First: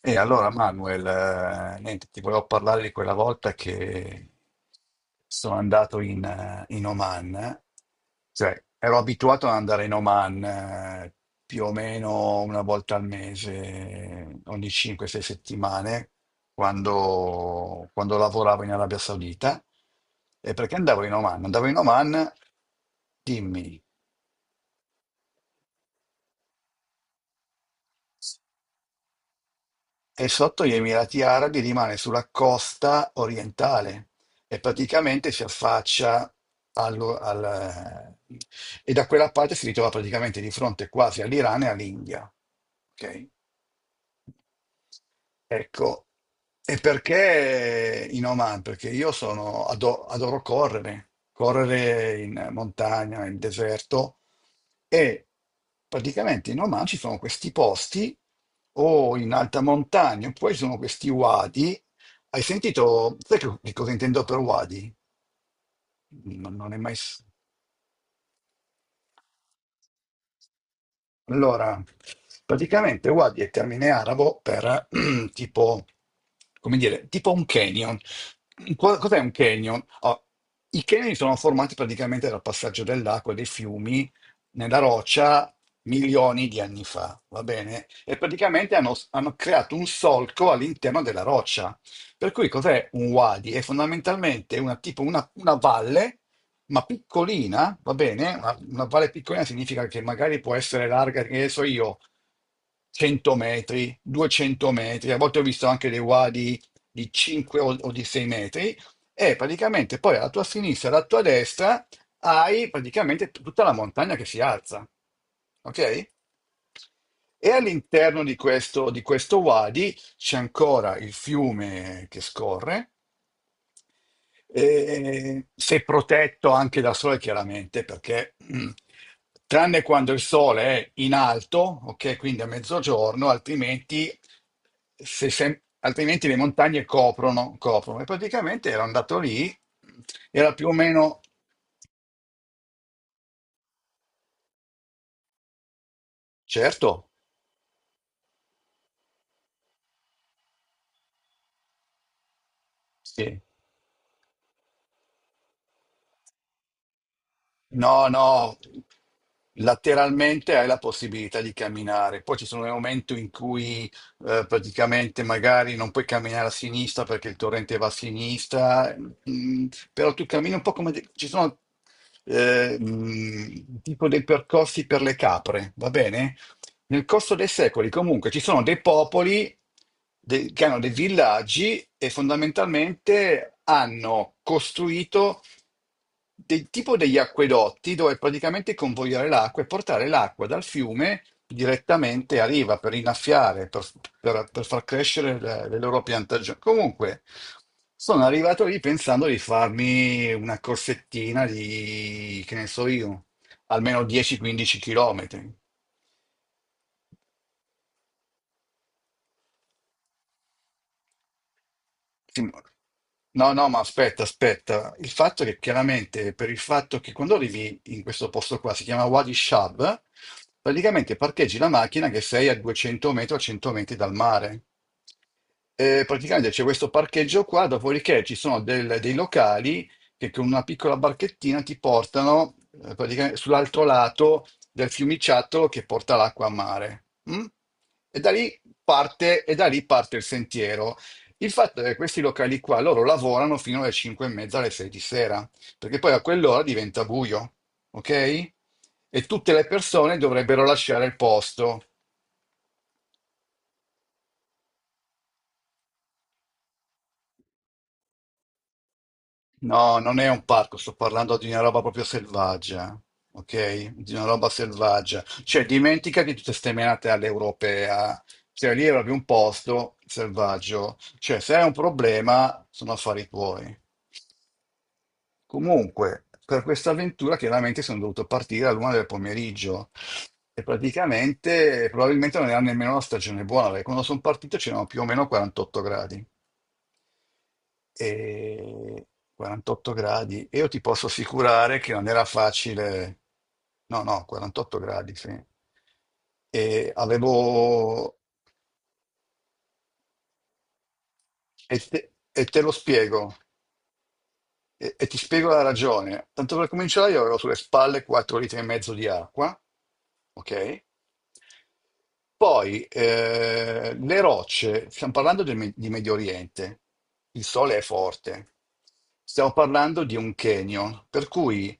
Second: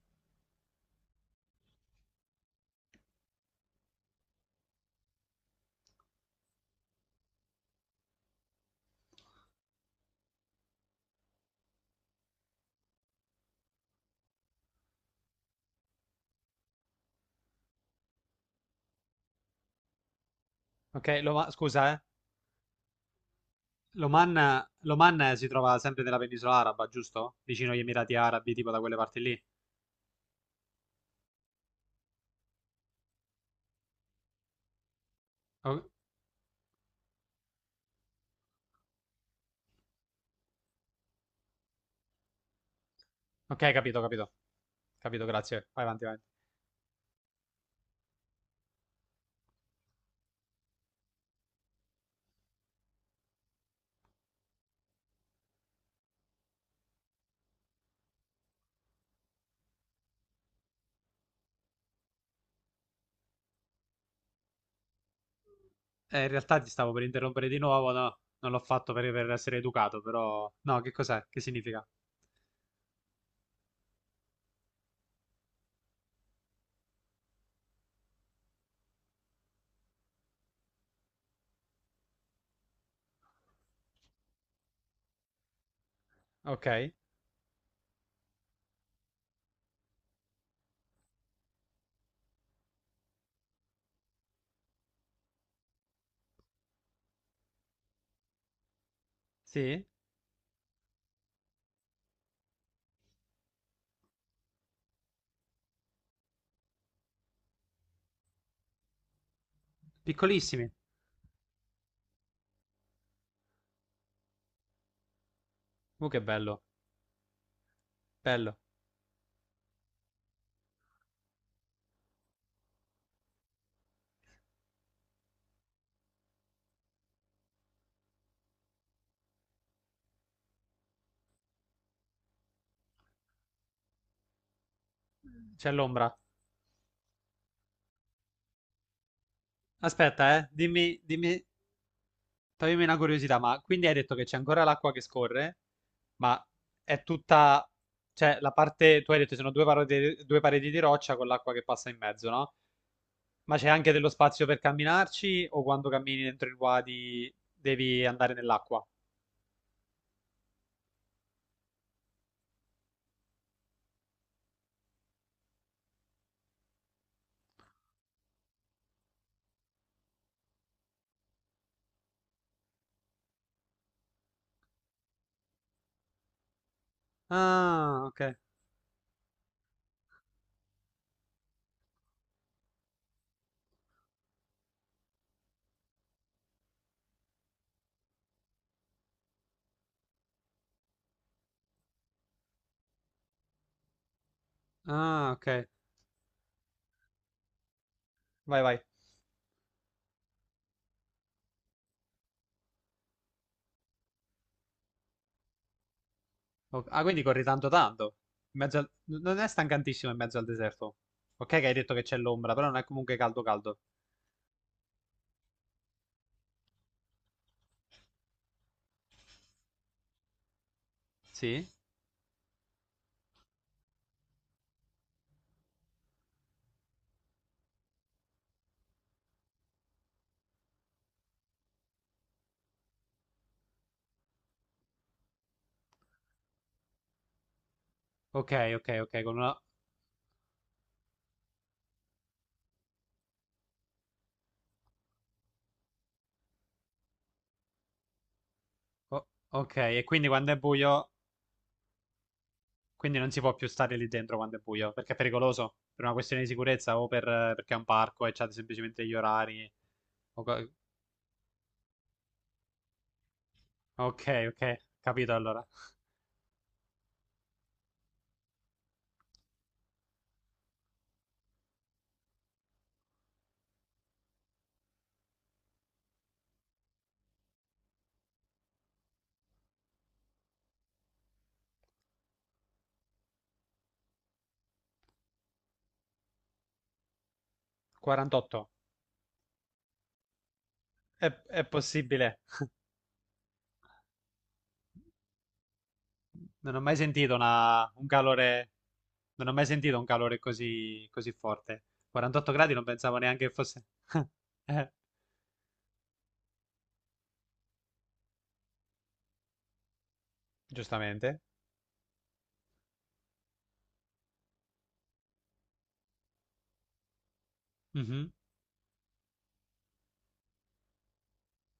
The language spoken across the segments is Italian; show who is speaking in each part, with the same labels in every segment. Speaker 1: E allora Manuel, niente, ti volevo parlare di quella volta che sono andato in Oman. Cioè ero abituato ad andare in Oman, più o meno una volta al mese, ogni 5-6 settimane, quando lavoravo in Arabia Saudita. E perché andavo
Speaker 2: Ok,
Speaker 1: in Oman?
Speaker 2: Loma-
Speaker 1: Andavo in
Speaker 2: scusa,
Speaker 1: Oman, dimmi.
Speaker 2: L'Oman, l'Oman, si trova sempre nella penisola araba, giusto? Vicino agli Emirati Arabi, tipo da quelle parti lì.
Speaker 1: E sotto gli Emirati Arabi rimane sulla costa orientale e praticamente si
Speaker 2: O-
Speaker 1: affaccia allo- al- eh, e da quella parte si ritrova praticamente di fronte quasi all'Iran e all'India. Ok?
Speaker 2: ok, capito, capito. Capito, grazie. Vai avanti,
Speaker 1: Ecco,
Speaker 2: vai.
Speaker 1: e perché in Oman? Perché io sono, adoro correre, correre in montagna, in deserto e praticamente in Oman ci sono questi posti o in alta montagna, oppure ci sono questi wadi. Hai sentito, di cosa intendo per wadi?
Speaker 2: In
Speaker 1: Non,
Speaker 2: realtà ti
Speaker 1: non è
Speaker 2: stavo
Speaker 1: mai...
Speaker 2: per
Speaker 1: s-
Speaker 2: interrompere di nuovo, no? Non l'ho fatto per essere educato, però... No, che cos'è? Che
Speaker 1: Allora,
Speaker 2: significa?
Speaker 1: praticamente Wadi è termine arabo per tipo, come dire, tipo un canyon. Cos'è un canyon? Oh, i canyon sono formati praticamente dal passaggio dell'acqua e dei fiumi nella roccia milioni di
Speaker 2: Ok,
Speaker 1: anni fa, va bene? E praticamente hanno creato un solco all'interno della roccia. Per cui cos'è un wadi? È fondamentalmente tipo una valle ma piccolina, va bene? Una valle piccolina
Speaker 2: sì.
Speaker 1: significa che magari può essere larga, che ne so io, 100 metri, 200 metri, a volte ho visto anche dei wadi di 5 o di 6 metri, e praticamente poi alla tua
Speaker 2: Piccolissimi.
Speaker 1: sinistra e alla tua destra hai praticamente tutta la montagna che si alza, ok?
Speaker 2: Che bello.
Speaker 1: E all'interno
Speaker 2: Bello.
Speaker 1: di questo wadi c'è ancora il fiume che scorre, e sei protetto anche dal sole, chiaramente, perché tranne quando il sole è in alto, ok, quindi a mezzogiorno, altrimenti, se sem-
Speaker 2: C'è l'ombra.
Speaker 1: altrimenti le montagne coprono, coprono. E praticamente ero andato lì,
Speaker 2: Aspetta, eh.
Speaker 1: era più o
Speaker 2: Dimmi,
Speaker 1: meno,
Speaker 2: dimmi, toglimi una curiosità, ma quindi hai detto che c'è ancora l'acqua che scorre, ma
Speaker 1: certo,
Speaker 2: è tutta, cioè la parte, tu hai detto ci sono due parodi- due pareti, di roccia con l'acqua che passa in mezzo, no?
Speaker 1: sì.
Speaker 2: Ma c'è anche dello spazio per camminarci o quando cammini dentro il wadi
Speaker 1: No,
Speaker 2: devi andare
Speaker 1: no,
Speaker 2: nell'acqua?
Speaker 1: lateralmente hai la possibilità di camminare. Poi ci sono dei momenti in cui praticamente magari non puoi camminare a sinistra perché il torrente va a sinistra, mm, però tu cammini un po' ci sono eh, mm, tipo dei percorsi per le capre, va bene? Nel corso dei secoli
Speaker 2: Ah, ok.
Speaker 1: comunque ci sono dei popoli che hanno dei villaggi e fondamentalmente hanno costruito del tipo degli acquedotti dove praticamente convogliare l'acqua e portare l'acqua dal fiume direttamente a riva per innaffiare, per, per far
Speaker 2: Ah,
Speaker 1: crescere le,
Speaker 2: ok.
Speaker 1: le loro piantagioni. Comunque, sono
Speaker 2: Vai,
Speaker 1: arrivato lì
Speaker 2: vai.
Speaker 1: pensando di farmi una corsettina di, che ne so io, almeno 10-15 km.
Speaker 2: O- Ah, quindi corri tanto tanto. In mezzo al- Non è stancantissimo in mezzo al deserto? Ok che hai detto che c'è l'ombra, però non è comunque caldo
Speaker 1: No, no, ma
Speaker 2: caldo.
Speaker 1: aspetta, aspetta. Il fatto è che chiaramente per il fatto che quando arrivi in questo posto qua, si chiama Wadi Shab, praticamente parcheggi
Speaker 2: Sì?
Speaker 1: la macchina che sei a 200 metri o 100 metri dal mare. Praticamente c'è questo parcheggio qua, dopodiché ci sono dei locali che con una piccola barchettina ti portano praticamente sull'altro lato del fiumiciattolo che porta l'acqua a mare. Mm? E da
Speaker 2: Ok,
Speaker 1: lì
Speaker 2: ok, ok, con
Speaker 1: parte, e
Speaker 2: una,
Speaker 1: da lì parte il sentiero. Il fatto è che questi locali qua, loro lavorano fino alle 5 e mezza, alle 6 di sera, perché poi a quell'ora diventa buio, ok? E
Speaker 2: O-
Speaker 1: tutte le
Speaker 2: ok, e
Speaker 1: persone
Speaker 2: quindi quando è
Speaker 1: dovrebbero lasciare
Speaker 2: buio,
Speaker 1: il posto.
Speaker 2: quindi non si può più stare lì dentro quando è buio, perché è pericoloso, per una questione di sicurezza o per, perché è un parco e c'ha semplicemente gli orari.
Speaker 1: No, non è
Speaker 2: O
Speaker 1: un
Speaker 2: co-
Speaker 1: parco, sto parlando di una roba proprio selvaggia, ok? Di una roba
Speaker 2: ok, ok,
Speaker 1: selvaggia.
Speaker 2: capito
Speaker 1: Cioè,
Speaker 2: allora.
Speaker 1: dimenticati tutte ste menate all'europea. Cioè, lì è proprio un posto selvaggio. Cioè, se hai un problema, sono affari tuoi. Comunque, per questa avventura chiaramente sono dovuto partire all'una del pomeriggio e praticamente probabilmente non era nemmeno una stagione buona, perché quando sono partito c'erano più o meno 48 gradi.
Speaker 2: 48.
Speaker 1: E 48 gradi, e io ti posso
Speaker 2: È
Speaker 1: assicurare che non era
Speaker 2: possibile.
Speaker 1: facile. No, no, 48 gradi, sì.
Speaker 2: Non ho
Speaker 1: E
Speaker 2: mai sentito una- un
Speaker 1: avevo...
Speaker 2: calore, non ho mai sentito un calore così, così
Speaker 1: E
Speaker 2: forte.
Speaker 1: te, e
Speaker 2: 48
Speaker 1: te lo
Speaker 2: gradi non pensavo
Speaker 1: spiego.
Speaker 2: neanche che fosse... Eh,
Speaker 1: E ti spiego la ragione. Tanto per cominciare, io avevo sulle spalle 4 litri e mezzo di acqua, ok?
Speaker 2: giustamente.
Speaker 1: Poi le rocce, stiamo parlando di Medio Oriente, il sole è
Speaker 2: Mhm.
Speaker 1: forte, stiamo parlando di un canyon, per cui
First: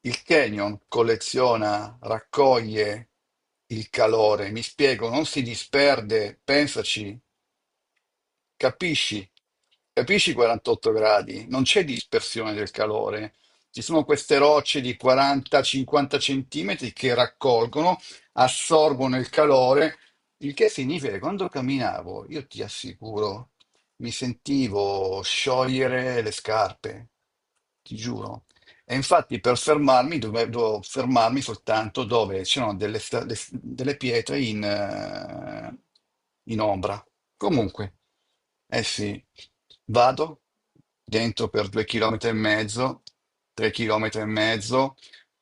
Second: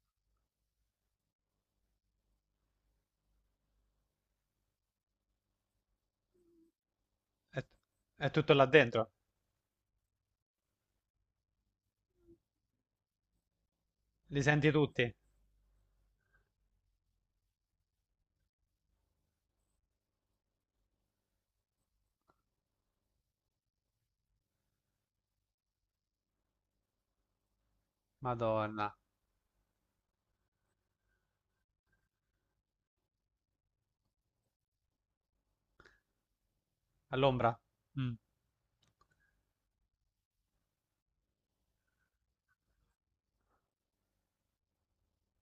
Speaker 1: il canyon colleziona, raccoglie il calore, mi spiego, non si disperde, pensaci.
Speaker 2: È, è tutto là dentro.
Speaker 1: Capisci? Capisci i 48 gradi? Non c'è dispersione del calore. Ci sono queste
Speaker 2: Li senti
Speaker 1: rocce di
Speaker 2: tutti?
Speaker 1: 40-50 centimetri che raccolgono, assorbono il calore, il che significa che quando camminavo, io ti assicuro, mi sentivo sciogliere le scarpe, ti giuro. E
Speaker 2: Madonna,
Speaker 1: infatti per fermarmi dovevo fermarmi soltanto dove c'erano delle pietre in ombra.
Speaker 2: all'ombra?
Speaker 1: Comunque,
Speaker 2: Mm.
Speaker 1: eh sì, vado dentro per 2 chilometri e mezzo, 3 chilometri e mezzo,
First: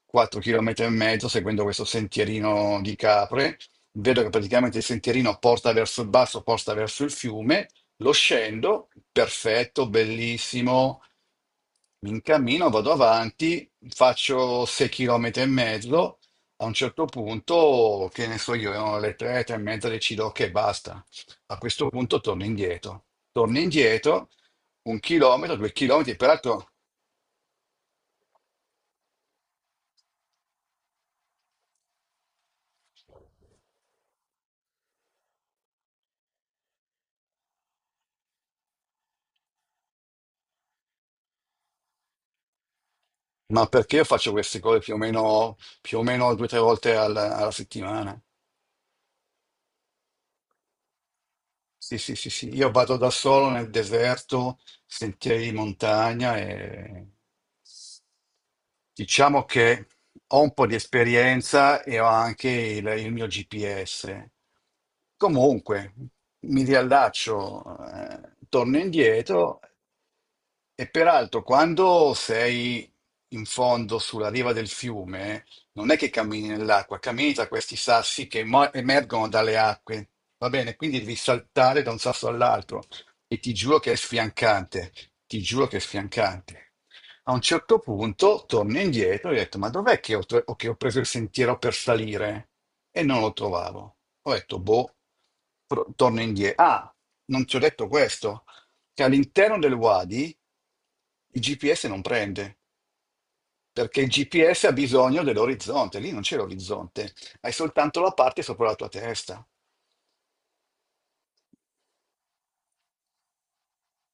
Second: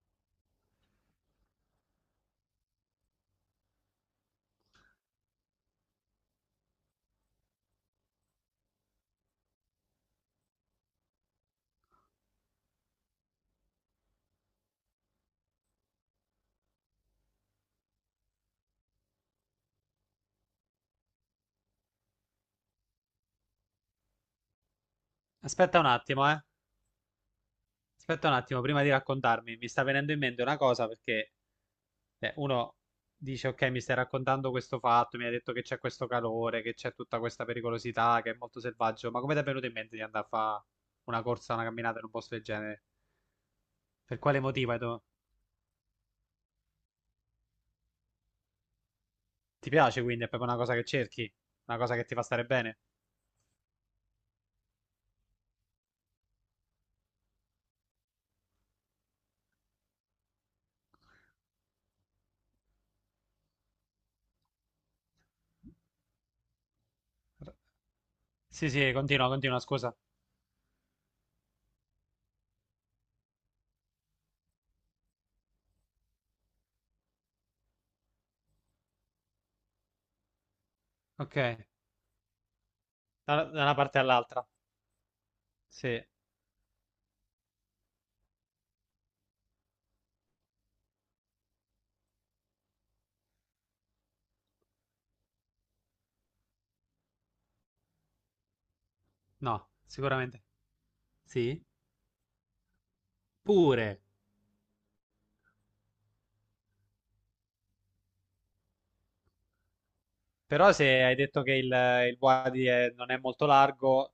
Speaker 1: 4 chilometri e mezzo, seguendo questo sentierino di capre. Vedo che praticamente il sentierino porta verso il basso, porta verso il fiume, lo scendo, perfetto, bellissimo. Mi incammino, vado avanti, faccio 6 km e mezzo. A un certo punto, che ne so io, erano le 3, 3 e mezza, decido che basta. A questo punto torno indietro. Torno indietro, 1 chilometro, due
Speaker 2: Aspetta un
Speaker 1: chilometri,
Speaker 2: attimo, eh.
Speaker 1: peraltro,
Speaker 2: Aspetta un attimo, prima di raccontarmi, mi sta venendo in mente una cosa perché uno dice, ok, mi stai raccontando questo fatto, mi hai detto che c'è questo calore, che c'è tutta questa pericolosità, che è molto selvaggio, ma come ti è venuto in mente di andare a fare una corsa, una camminata in un posto del genere?
Speaker 1: ma perché io
Speaker 2: Per
Speaker 1: faccio
Speaker 2: quale
Speaker 1: queste
Speaker 2: motivo?
Speaker 1: cose
Speaker 2: Hai dov-
Speaker 1: più o meno due o tre volte alla settimana?
Speaker 2: Ti piace quindi? È proprio una cosa che cerchi? Una cosa
Speaker 1: Sì,
Speaker 2: che
Speaker 1: sì,
Speaker 2: ti fa
Speaker 1: sì,
Speaker 2: stare
Speaker 1: sì. Io
Speaker 2: bene?
Speaker 1: vado da solo nel deserto, sentieri di montagna e diciamo che ho un po' di esperienza e ho anche il mio GPS. Comunque, mi riallaccio,
Speaker 2: Sì,
Speaker 1: torno
Speaker 2: sì, continua, continua,
Speaker 1: indietro
Speaker 2: scusa.
Speaker 1: e peraltro, quando sei in fondo sulla riva del fiume, non è che cammini nell'acqua, cammini tra questi sassi che emergono dalle acque, va bene? Quindi devi
Speaker 2: Ok,
Speaker 1: saltare da un sasso all'altro e
Speaker 2: da
Speaker 1: ti
Speaker 2: da una
Speaker 1: giuro che è
Speaker 2: parte all'altra.
Speaker 1: sfiancante, ti giuro che è
Speaker 2: Sì,
Speaker 1: sfiancante. A un certo punto torno indietro e ho detto, ma dov'è che che ho preso il sentiero per salire? E non lo trovavo. Ho detto, boh, torno indietro. Ah, non ti ho detto questo che all'interno
Speaker 2: no,
Speaker 1: del Wadi
Speaker 2: sicuramente.
Speaker 1: il
Speaker 2: Sì,
Speaker 1: GPS non prende,
Speaker 2: pure.
Speaker 1: perché il GPS ha bisogno dell'orizzonte, lì non c'è l'orizzonte, hai soltanto la parte sopra la tua testa.
Speaker 2: Però se hai detto che il Wadi è- non è molto largo,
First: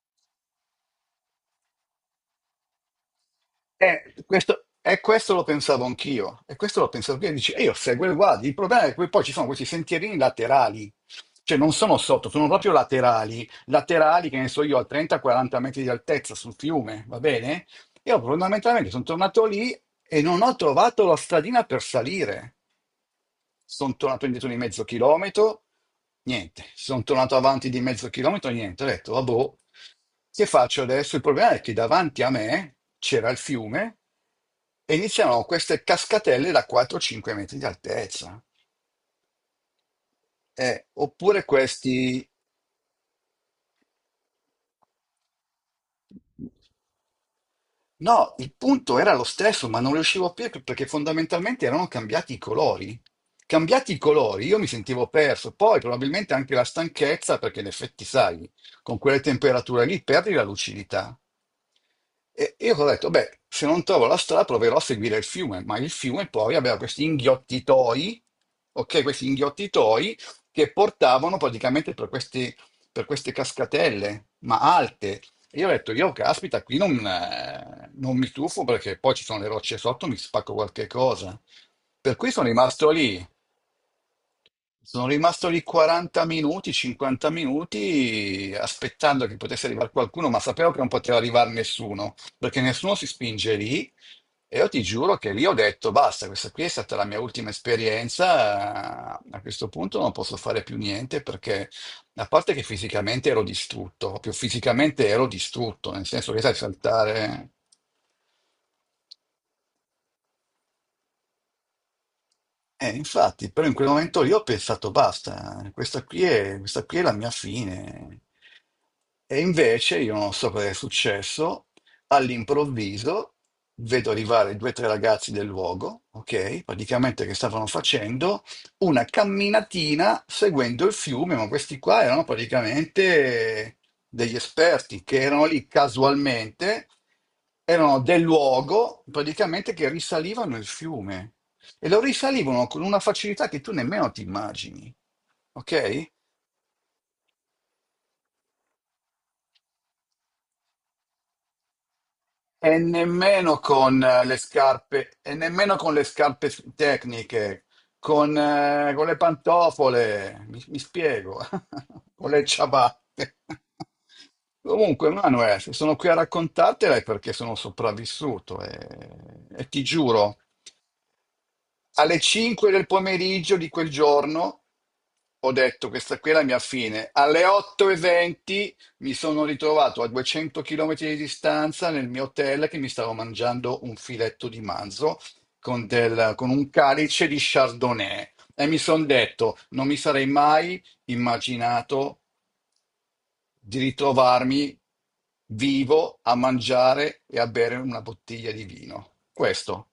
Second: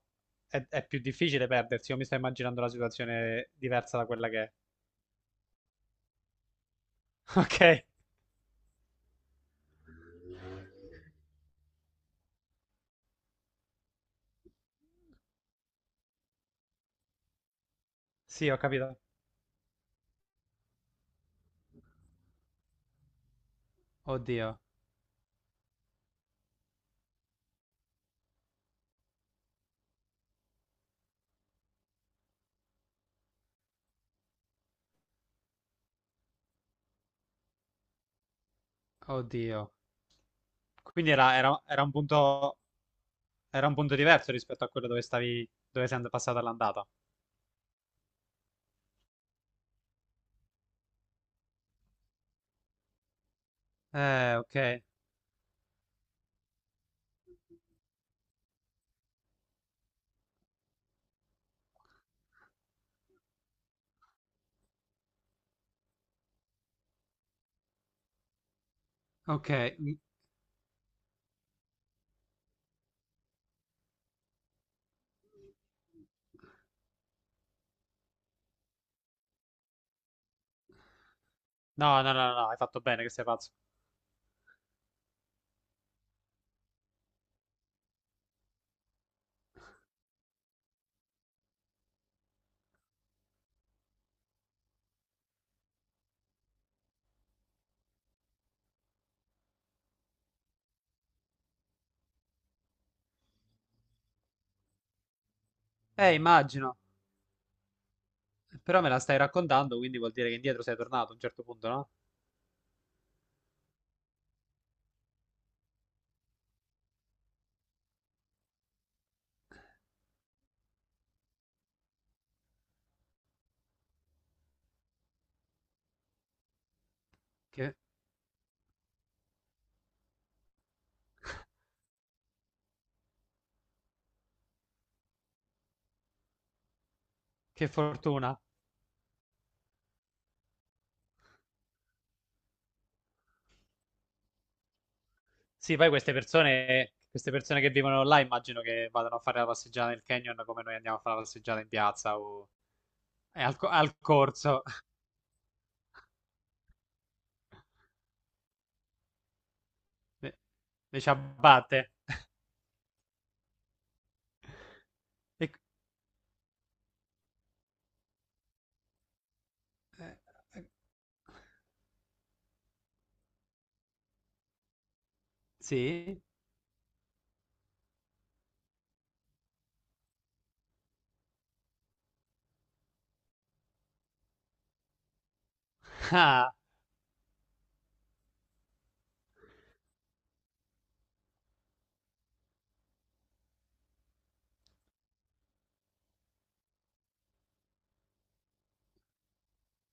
Speaker 2: è più difficile perdersi. Io mi sto immaginando una situazione diversa da
Speaker 1: E
Speaker 2: quella che è.
Speaker 1: questo, e questo lo pensavo anch'io, e questo lo pensavo anch'io, dici, e io seguo il guardi, il problema è che poi ci sono questi sentierini
Speaker 2: Ok?
Speaker 1: laterali, cioè non sono sotto, sono proprio laterali, laterali che ne so io a 30-40 metri di altezza sul fiume, va bene? Io
Speaker 2: Sì, ho
Speaker 1: fondamentalmente
Speaker 2: capito.
Speaker 1: sono tornato lì e non ho trovato la stradina per salire. Sono tornato indietro
Speaker 2: Oddio,
Speaker 1: di mezzo chilometro, niente, sono tornato avanti di mezzo chilometro, niente, ho detto, vabbè, che faccio adesso? Il problema è che davanti a me c'era il fiume e iniziano queste cascatelle da 4-5 metri di altezza.
Speaker 2: oddio.
Speaker 1: Eh,
Speaker 2: Quindi era,
Speaker 1: oppure
Speaker 2: era-
Speaker 1: questi.
Speaker 2: era un punto diverso rispetto a quello dove stavi, dove sei and- passata all'andata.
Speaker 1: No, il punto era lo stesso, ma non riuscivo a capire perché fondamentalmente erano cambiati i colori. Cambiati i colori,
Speaker 2: Ok,
Speaker 1: io mi sentivo perso. Poi probabilmente anche la stanchezza, perché in effetti, sai, con quelle temperature lì perdi la lucidità. E io ho detto, beh, se non trovo la strada proverò a seguire il fiume, ma il fiume poi aveva questi inghiottitoi, ok, questi
Speaker 2: ok. Mm.
Speaker 1: inghiottitoi che portavano praticamente per queste cascatelle, ma alte, io ho detto, io caspita, qui non mi tuffo perché poi ci sono le rocce sotto, mi spacco qualche cosa.
Speaker 2: No, no,
Speaker 1: Per
Speaker 2: no,
Speaker 1: cui sono
Speaker 2: no, hai fatto
Speaker 1: rimasto
Speaker 2: bene che
Speaker 1: lì.
Speaker 2: sei pazzo.
Speaker 1: Sono rimasto lì 40 minuti, 50 minuti, aspettando che potesse arrivare qualcuno, ma sapevo che non poteva arrivare nessuno, perché nessuno si spinge lì. E io ti giuro che lì ho detto, basta, questa qui è stata la mia ultima esperienza, a questo punto non posso fare più niente perché, a parte che fisicamente ero distrutto, proprio fisicamente ero distrutto, nel senso che sai
Speaker 2: Immagino.
Speaker 1: saltare...
Speaker 2: Però me la stai raccontando, quindi vuol dire che indietro sei tornato a un certo punto, no?
Speaker 1: Infatti, però in quel momento lì ho pensato basta, questa qui è la mia fine. E invece, io non so cosa è successo, all'improvviso vedo arrivare due o tre ragazzi del luogo, ok? Praticamente che stavano
Speaker 2: Che,
Speaker 1: facendo una camminatina seguendo il fiume, ma questi qua erano praticamente degli esperti che erano lì casualmente,
Speaker 2: che
Speaker 1: erano del
Speaker 2: fortuna.
Speaker 1: luogo, praticamente che risalivano il fiume. E lo risalivano con una facilità che tu nemmeno ti immagini,
Speaker 2: Sì, poi
Speaker 1: ok?
Speaker 2: queste persone che vivono là immagino che vadano a fare la passeggiata nel canyon come noi andiamo a fare la passeggiata in piazza o
Speaker 1: E
Speaker 2: al,
Speaker 1: nemmeno
Speaker 2: co- al
Speaker 1: con le
Speaker 2: corso,
Speaker 1: scarpe, e nemmeno con le scarpe tecniche, con le
Speaker 2: le,
Speaker 1: pantofole, mi
Speaker 2: le
Speaker 1: spiego,
Speaker 2: ciabatte.
Speaker 1: con le ciabatte. Comunque,
Speaker 2: E-
Speaker 1: Manuel, sono qui a raccontartela perché sono sopravvissuto e ti giuro.
Speaker 2: eh,
Speaker 1: Alle 5 del pomeriggio di quel giorno ho detto questa
Speaker 2: sì?
Speaker 1: qui è la mia fine. Alle 8.20 mi sono ritrovato a 200 km di distanza nel mio hotel che mi stavo mangiando un filetto di manzo con, del- con
Speaker 2: Ah.
Speaker 1: un calice di Chardonnay e mi sono detto non mi sarei mai immaginato di ritrovarmi vivo a mangiare e a bere una bottiglia di vino. Questo.